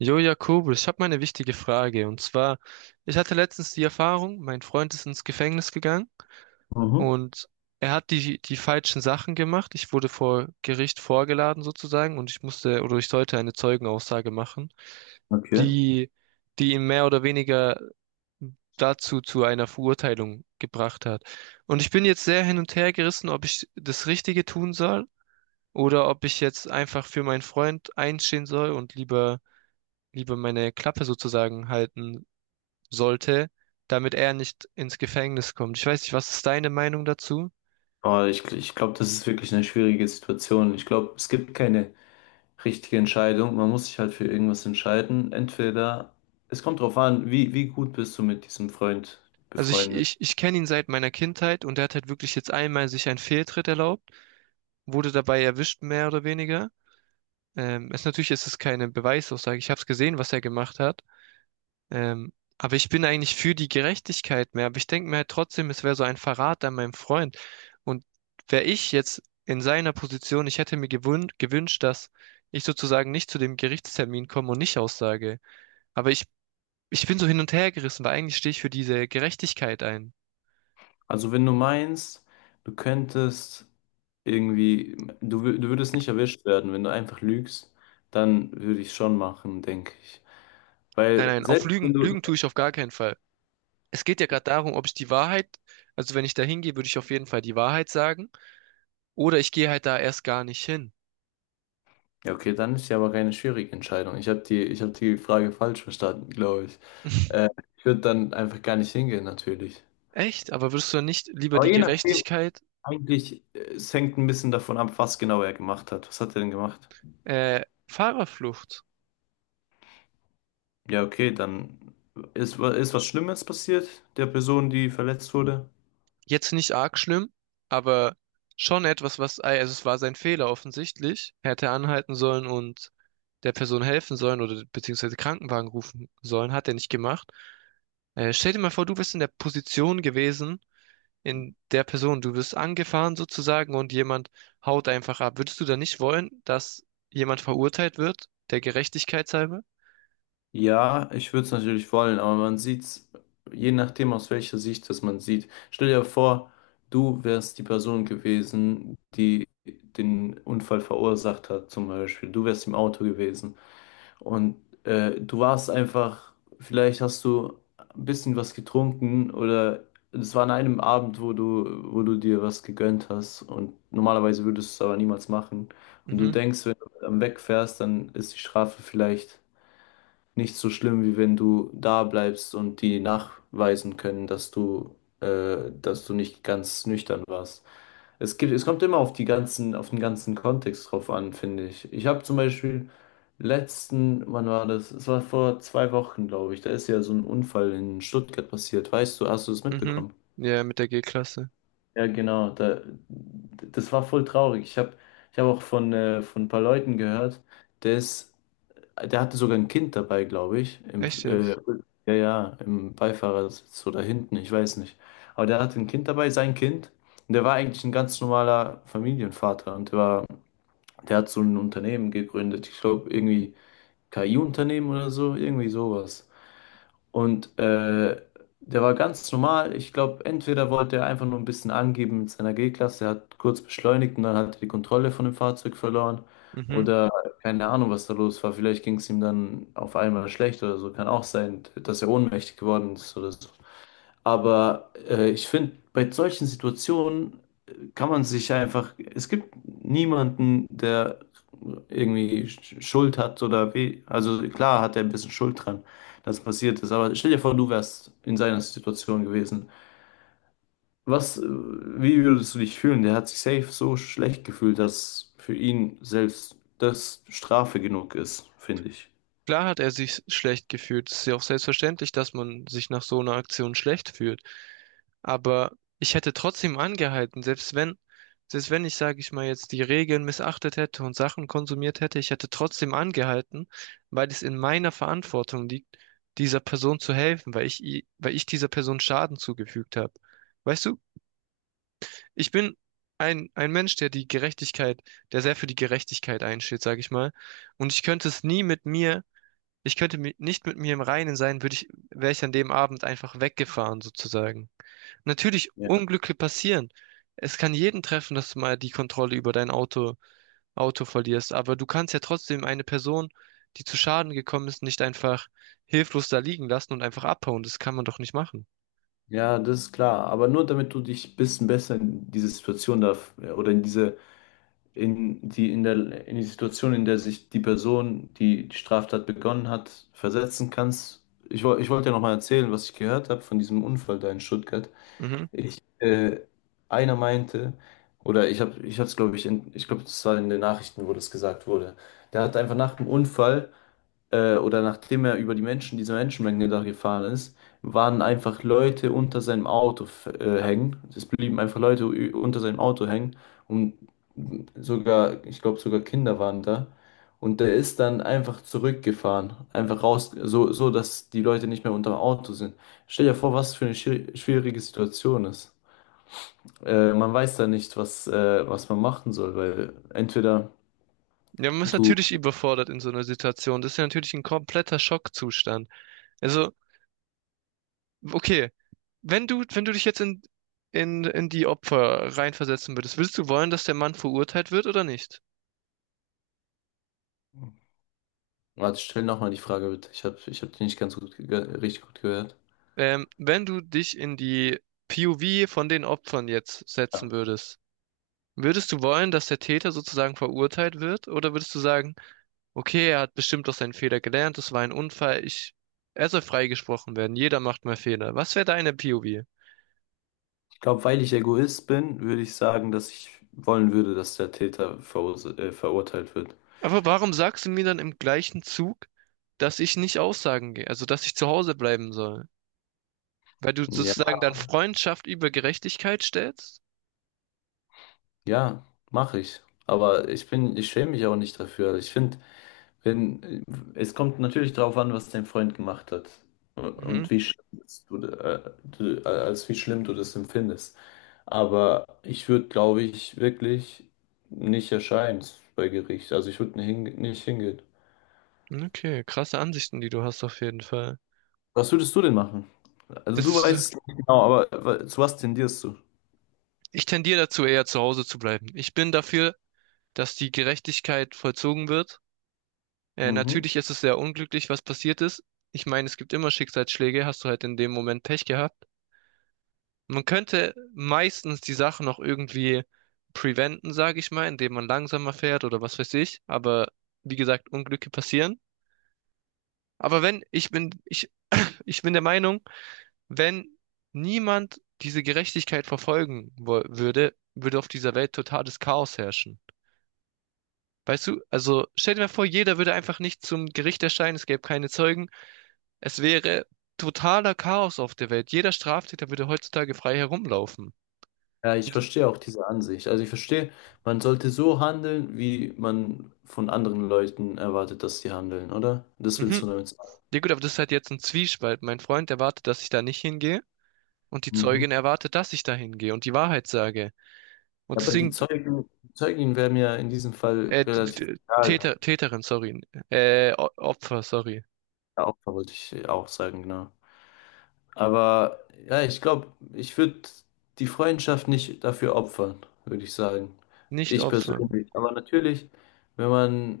Jo, Jakobus, ich habe mal eine wichtige Frage. Und zwar, ich hatte letztens die Erfahrung, mein Freund ist ins Gefängnis gegangen Mhm, und er hat die falschen Sachen gemacht. Ich wurde vor Gericht vorgeladen sozusagen und ich musste oder ich sollte eine Zeugenaussage machen, okay. die, die ihn mehr oder weniger dazu zu einer Verurteilung gebracht hat. Und ich bin jetzt sehr hin und her gerissen, ob ich das Richtige tun soll oder ob ich jetzt einfach für meinen Freund einstehen soll und lieber meine Klappe sozusagen halten sollte, damit er nicht ins Gefängnis kommt. Ich weiß nicht, was ist deine Meinung dazu? Aber ich glaube, das ist wirklich eine schwierige Situation. Ich glaube, es gibt keine richtige Entscheidung. Man muss sich halt für irgendwas entscheiden. Entweder, es kommt drauf an, wie gut bist du mit diesem Freund Also ich, befreundet. ich, ich kenne ihn seit meiner Kindheit und er hat halt wirklich jetzt einmal sich einen Fehltritt erlaubt, wurde dabei erwischt, mehr oder weniger. Es natürlich ist es keine Beweisaussage. Ich habe es gesehen, was er gemacht hat. Aber ich bin eigentlich für die Gerechtigkeit mehr. Aber ich denke mir halt trotzdem, es wäre so ein Verrat an meinem Freund. Und wäre ich jetzt in seiner Position, ich hätte mir gewünscht, dass ich sozusagen nicht zu dem Gerichtstermin komme und nicht aussage. Aber ich Ich bin so hin und her gerissen, weil eigentlich stehe ich für diese Gerechtigkeit ein. Also wenn du meinst, du könntest irgendwie, du würdest nicht erwischt werden, wenn du einfach lügst, dann würde ich schon machen, denke ich. Nein, Weil nein, auf selbst wenn du, Lügen tue ich auf gar keinen Fall. Es geht ja gerade darum, ob ich also wenn ich da hingehe, würde ich auf jeden Fall die Wahrheit sagen, oder ich gehe halt da erst gar nicht hin. ja, okay, dann ist ja aber keine schwierige Entscheidung. Ich hab die Frage falsch verstanden, glaube ich. Äh, Ich würde dann einfach gar nicht hingehen, natürlich. Echt? Aber würdest du dann nicht lieber Aber die je nachdem, eigentlich, es hängt ein bisschen davon ab, was genau er gemacht hat. Was hat er denn gemacht? äh, Fahrerflucht? Ja, okay, dann ist was Schlimmes passiert der Person, die verletzt wurde? Jetzt nicht arg schlimm, aber schon etwas, also es war sein Fehler offensichtlich. Er hätte anhalten sollen und der Person helfen sollen oder beziehungsweise Krankenwagen rufen sollen, hat er nicht gemacht. Stell dir mal vor, du wärst in der Position gewesen, in der Person, du wirst angefahren sozusagen und jemand haut einfach ab. Würdest du da nicht wollen, dass jemand verurteilt wird, der Gerechtigkeit halber? Ja, ich würde es natürlich wollen, aber man sieht es, je nachdem aus welcher Sicht das man sieht. Stell dir vor, du wärst die Person gewesen, die den Unfall verursacht hat, zum Beispiel. Du wärst im Auto gewesen und äh, du warst einfach, vielleicht hast du ein bisschen was getrunken oder es war an einem Abend, wo du dir was gegönnt hast und normalerweise würdest du es aber niemals machen. Und du Mhm, denkst, wenn du dann wegfährst, dann ist die Strafe vielleicht nicht so schlimm, wie wenn du da bleibst und die nachweisen können, dass du nicht ganz nüchtern warst. Es kommt immer auf auf den ganzen Kontext drauf an, finde ich. Ich habe zum Beispiel letzten, wann war das? Es war vor zwei Wochen, glaube ich. Da ist ja so ein Unfall in Stuttgart passiert. Weißt du, hast du das mhm. mitbekommen? Ja, mit der G-Klasse. Ja, genau. Da, das war voll traurig. Ich hab auch von ein paar Leuten gehört, der ist der hatte sogar ein Kind dabei, glaube ich. Im, Echt jetzt? ja, ja, im Beifahrersitz oder hinten, ich weiß nicht. Aber der hatte ein Kind dabei, sein Kind. Und der war eigentlich ein ganz normaler Familienvater. Und der war, der hat so ein Unternehmen gegründet. Ich glaube, irgendwie KI-Unternehmen oder so, irgendwie sowas. Und der war ganz normal. Ich glaube, entweder wollte er einfach nur ein bisschen angeben mit seiner G-Klasse, er hat kurz beschleunigt und dann hat er die Kontrolle von dem Fahrzeug verloren. Mhm. Oder keine Ahnung, was da los war. Vielleicht ging es ihm dann auf einmal schlecht oder so. Kann auch sein, dass er ohnmächtig geworden ist oder so. Aber ich finde, bei solchen Situationen kann man sich einfach, es gibt niemanden, der irgendwie Schuld hat oder weh. Also klar hat er ein bisschen Schuld dran, dass passiert ist. Aber stell dir vor, du wärst in seiner Situation gewesen. Wie würdest du dich fühlen? Der hat sich safe so schlecht gefühlt, dass für ihn selbst das Strafe genug ist, finde ich. Klar hat er sich schlecht gefühlt. Es ist ja auch selbstverständlich, dass man sich nach so einer Aktion schlecht fühlt. Aber ich hätte trotzdem angehalten, selbst wenn ich, sage ich mal, jetzt die Regeln missachtet hätte und Sachen konsumiert hätte, ich hätte trotzdem angehalten, weil es in meiner Verantwortung liegt, dieser Person zu helfen, weil weil ich dieser Person Schaden zugefügt habe. Weißt du? Ich bin ein Mensch, der der sehr für die Gerechtigkeit einsteht, sage ich mal. Und ich könnte es nie ich könnte nicht mit mir im Reinen sein, würde ich, wäre ich an dem Abend einfach weggefahren, sozusagen. Natürlich, Ja. Unglücke passieren. Es kann jeden treffen, dass du mal die Kontrolle über Auto verlierst, aber du kannst ja trotzdem eine Person, die zu Schaden gekommen ist, nicht einfach hilflos da liegen lassen und einfach abhauen. Das kann man doch nicht machen. Ja, das ist klar. Aber nur damit du dich ein bisschen besser in diese Situation da oder in diese in die Situation, in der sich die Person, die die Straftat begonnen hat, versetzen kannst. Ich wollte ja nochmal erzählen, was ich gehört habe von diesem Unfall da in Stuttgart. Mhm. Ich, äh, einer meinte, ich habe es, glaube ich, ich glaube, das war in den Nachrichten, wo das gesagt wurde. Der hat einfach nach dem Unfall oder nachdem er über die Menschen, diese Menschenmenge da gefahren ist, waren einfach Leute unter seinem Auto hängen. Es blieben einfach Leute unter seinem Auto hängen und sogar, ich glaube, sogar Kinder waren da. Und der ist dann einfach zurückgefahren, einfach raus, dass die Leute nicht mehr unter dem Auto sind. Stell dir vor, was für eine schwierige Situation ist. Man weiß da nicht, was man machen soll, weil entweder Ja, man ist du natürlich überfordert in so einer Situation. Das ist ja natürlich ein kompletter Schockzustand. Also, okay, wenn du dich jetzt in die Opfer reinversetzen würdest, würdest du wollen, dass der Mann verurteilt wird oder nicht? warte, stell nochmal die Frage bitte. Ich hab die nicht richtig gut gehört. Wenn du dich in die POV von den Opfern jetzt setzen würdest, würdest du wollen, dass der Täter sozusagen verurteilt wird? Oder würdest du sagen, okay, er hat bestimmt aus seinen Fehler gelernt, das war ein Unfall, er soll freigesprochen werden, jeder macht mal Fehler. Was wäre deine POV? Ich glaube, weil ich Egoist bin, würde ich sagen, dass ich wollen würde, dass der Täter verurteilt wird. Aber warum sagst du mir dann im gleichen Zug, dass ich nicht aussagen gehe, also dass ich zu Hause bleiben soll? Weil du Ja, sozusagen dann Freundschaft über Gerechtigkeit stellst? ja, mache ich. Aber ich schäme mich auch nicht dafür. Also ich finde, wenn, es kommt natürlich darauf an, was dein Freund gemacht hat Mhm. und wie schlimm als wie schlimm du das empfindest. Aber ich würde, glaube ich, wirklich nicht erscheinen bei Gericht. Also ich würde nicht hingehen. Okay, krasse Ansichten, die du hast auf jeden Fall. Was würdest du denn machen? Also du Das, äh, weißt nicht genau, aber zu was tendierst du? Ich tendiere dazu, eher zu Hause zu bleiben. Ich bin dafür, dass die Gerechtigkeit vollzogen wird. Mhm. Natürlich ist es sehr unglücklich, was passiert ist. Ich meine, es gibt immer Schicksalsschläge, hast du halt in dem Moment Pech gehabt. Man könnte meistens die Sache noch irgendwie preventen, sage ich mal, indem man langsamer fährt oder was weiß ich. Aber wie gesagt, Unglücke passieren. Aber wenn, ich bin, ich bin der Meinung, wenn niemand diese Gerechtigkeit würde, würde auf dieser Welt totales Chaos herrschen. Weißt du, also stell dir mal vor, jeder würde einfach nicht zum Gericht erscheinen, es gäbe keine Zeugen. Es wäre totaler Chaos auf der Welt. Jeder Straftäter würde heutzutage frei herumlaufen. Ja, ich Und, verstehe auch diese Ansicht. Also ich verstehe, man sollte so handeln, wie man von anderen Leuten erwartet, dass sie handeln, oder? Das willst du mhm. damit sagen. Ja gut, aber das ist halt jetzt ein Zwiespalt. Mein Freund erwartet, dass ich da nicht hingehe und die Mhm. Zeugin erwartet, dass ich da hingehe und die Wahrheit sage. Und Aber deswegen, die Zeugen wären ja in diesem Fall relativ egal. Täter, Täterin, sorry, Opfer, sorry, Ja, Opfer wollte ich auch sagen, genau. Aber ja, ich glaube, ich würde die Freundschaft nicht dafür opfern, würde ich sagen. nicht Ich Opfern. persönlich. Aber natürlich, wenn man,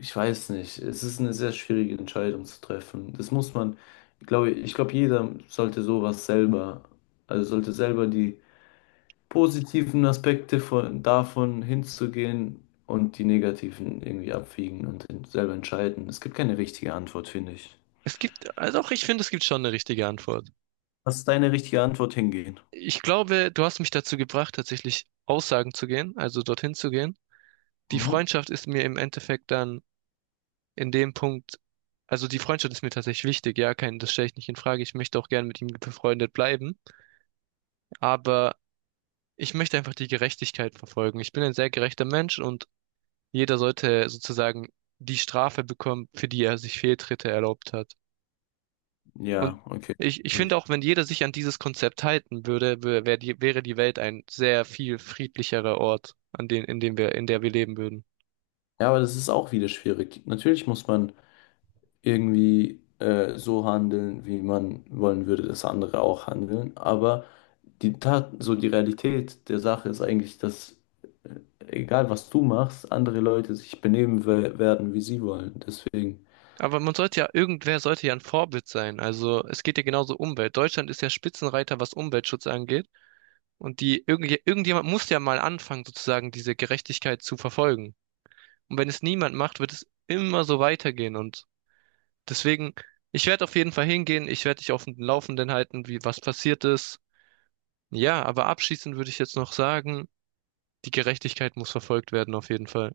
ich weiß nicht, es ist eine sehr schwierige Entscheidung zu treffen. Das muss man, ich glaube, jeder sollte sowas selber, also sollte selber die positiven Aspekte davon hinzugehen und die negativen irgendwie abwiegen und selber entscheiden. Es gibt keine richtige Antwort, finde ich. Also auch ich finde, es gibt schon eine richtige Antwort. Was ist deine richtige Antwort hingehen? Ich glaube, du hast mich dazu gebracht, tatsächlich Aussagen zu gehen, also dorthin zu gehen. Die Mhm. Freundschaft ist mir im Endeffekt dann in dem Punkt, Also die Freundschaft ist mir tatsächlich wichtig, ja, kein, das stelle ich nicht in Frage. Ich möchte auch gern mit ihm befreundet bleiben, aber ich möchte einfach die Gerechtigkeit verfolgen. Ich bin ein sehr gerechter Mensch und jeder sollte sozusagen die Strafe bekommen, für die er sich Fehltritte erlaubt hat. Und Ja, okay. Ich finde auch, wenn jeder sich an dieses Konzept halten würde, wäre die Welt ein sehr viel friedlicherer Ort, an den, in dem wir, in der wir leben würden. Ja, aber das ist auch wieder schwierig. Natürlich muss man irgendwie so handeln, wie man wollen würde, dass andere auch handeln. Aber die Tat, so die Realität der Sache ist eigentlich, dass äh, egal was du machst, andere Leute sich werden, wie sie wollen. Deswegen. Aber man sollte ja, irgendwer sollte ja ein Vorbild sein. Also es geht ja genauso um Umwelt. Deutschland ist ja Spitzenreiter, was Umweltschutz angeht. Und irgendjemand muss ja mal anfangen, sozusagen diese Gerechtigkeit zu verfolgen. Und wenn es niemand macht, wird es immer so weitergehen. Und deswegen, ich werde auf jeden Fall hingehen. Ich werde dich auf dem Laufenden halten, wie was passiert ist. Ja, aber abschließend würde ich jetzt noch sagen, die Gerechtigkeit muss verfolgt werden, auf jeden Fall.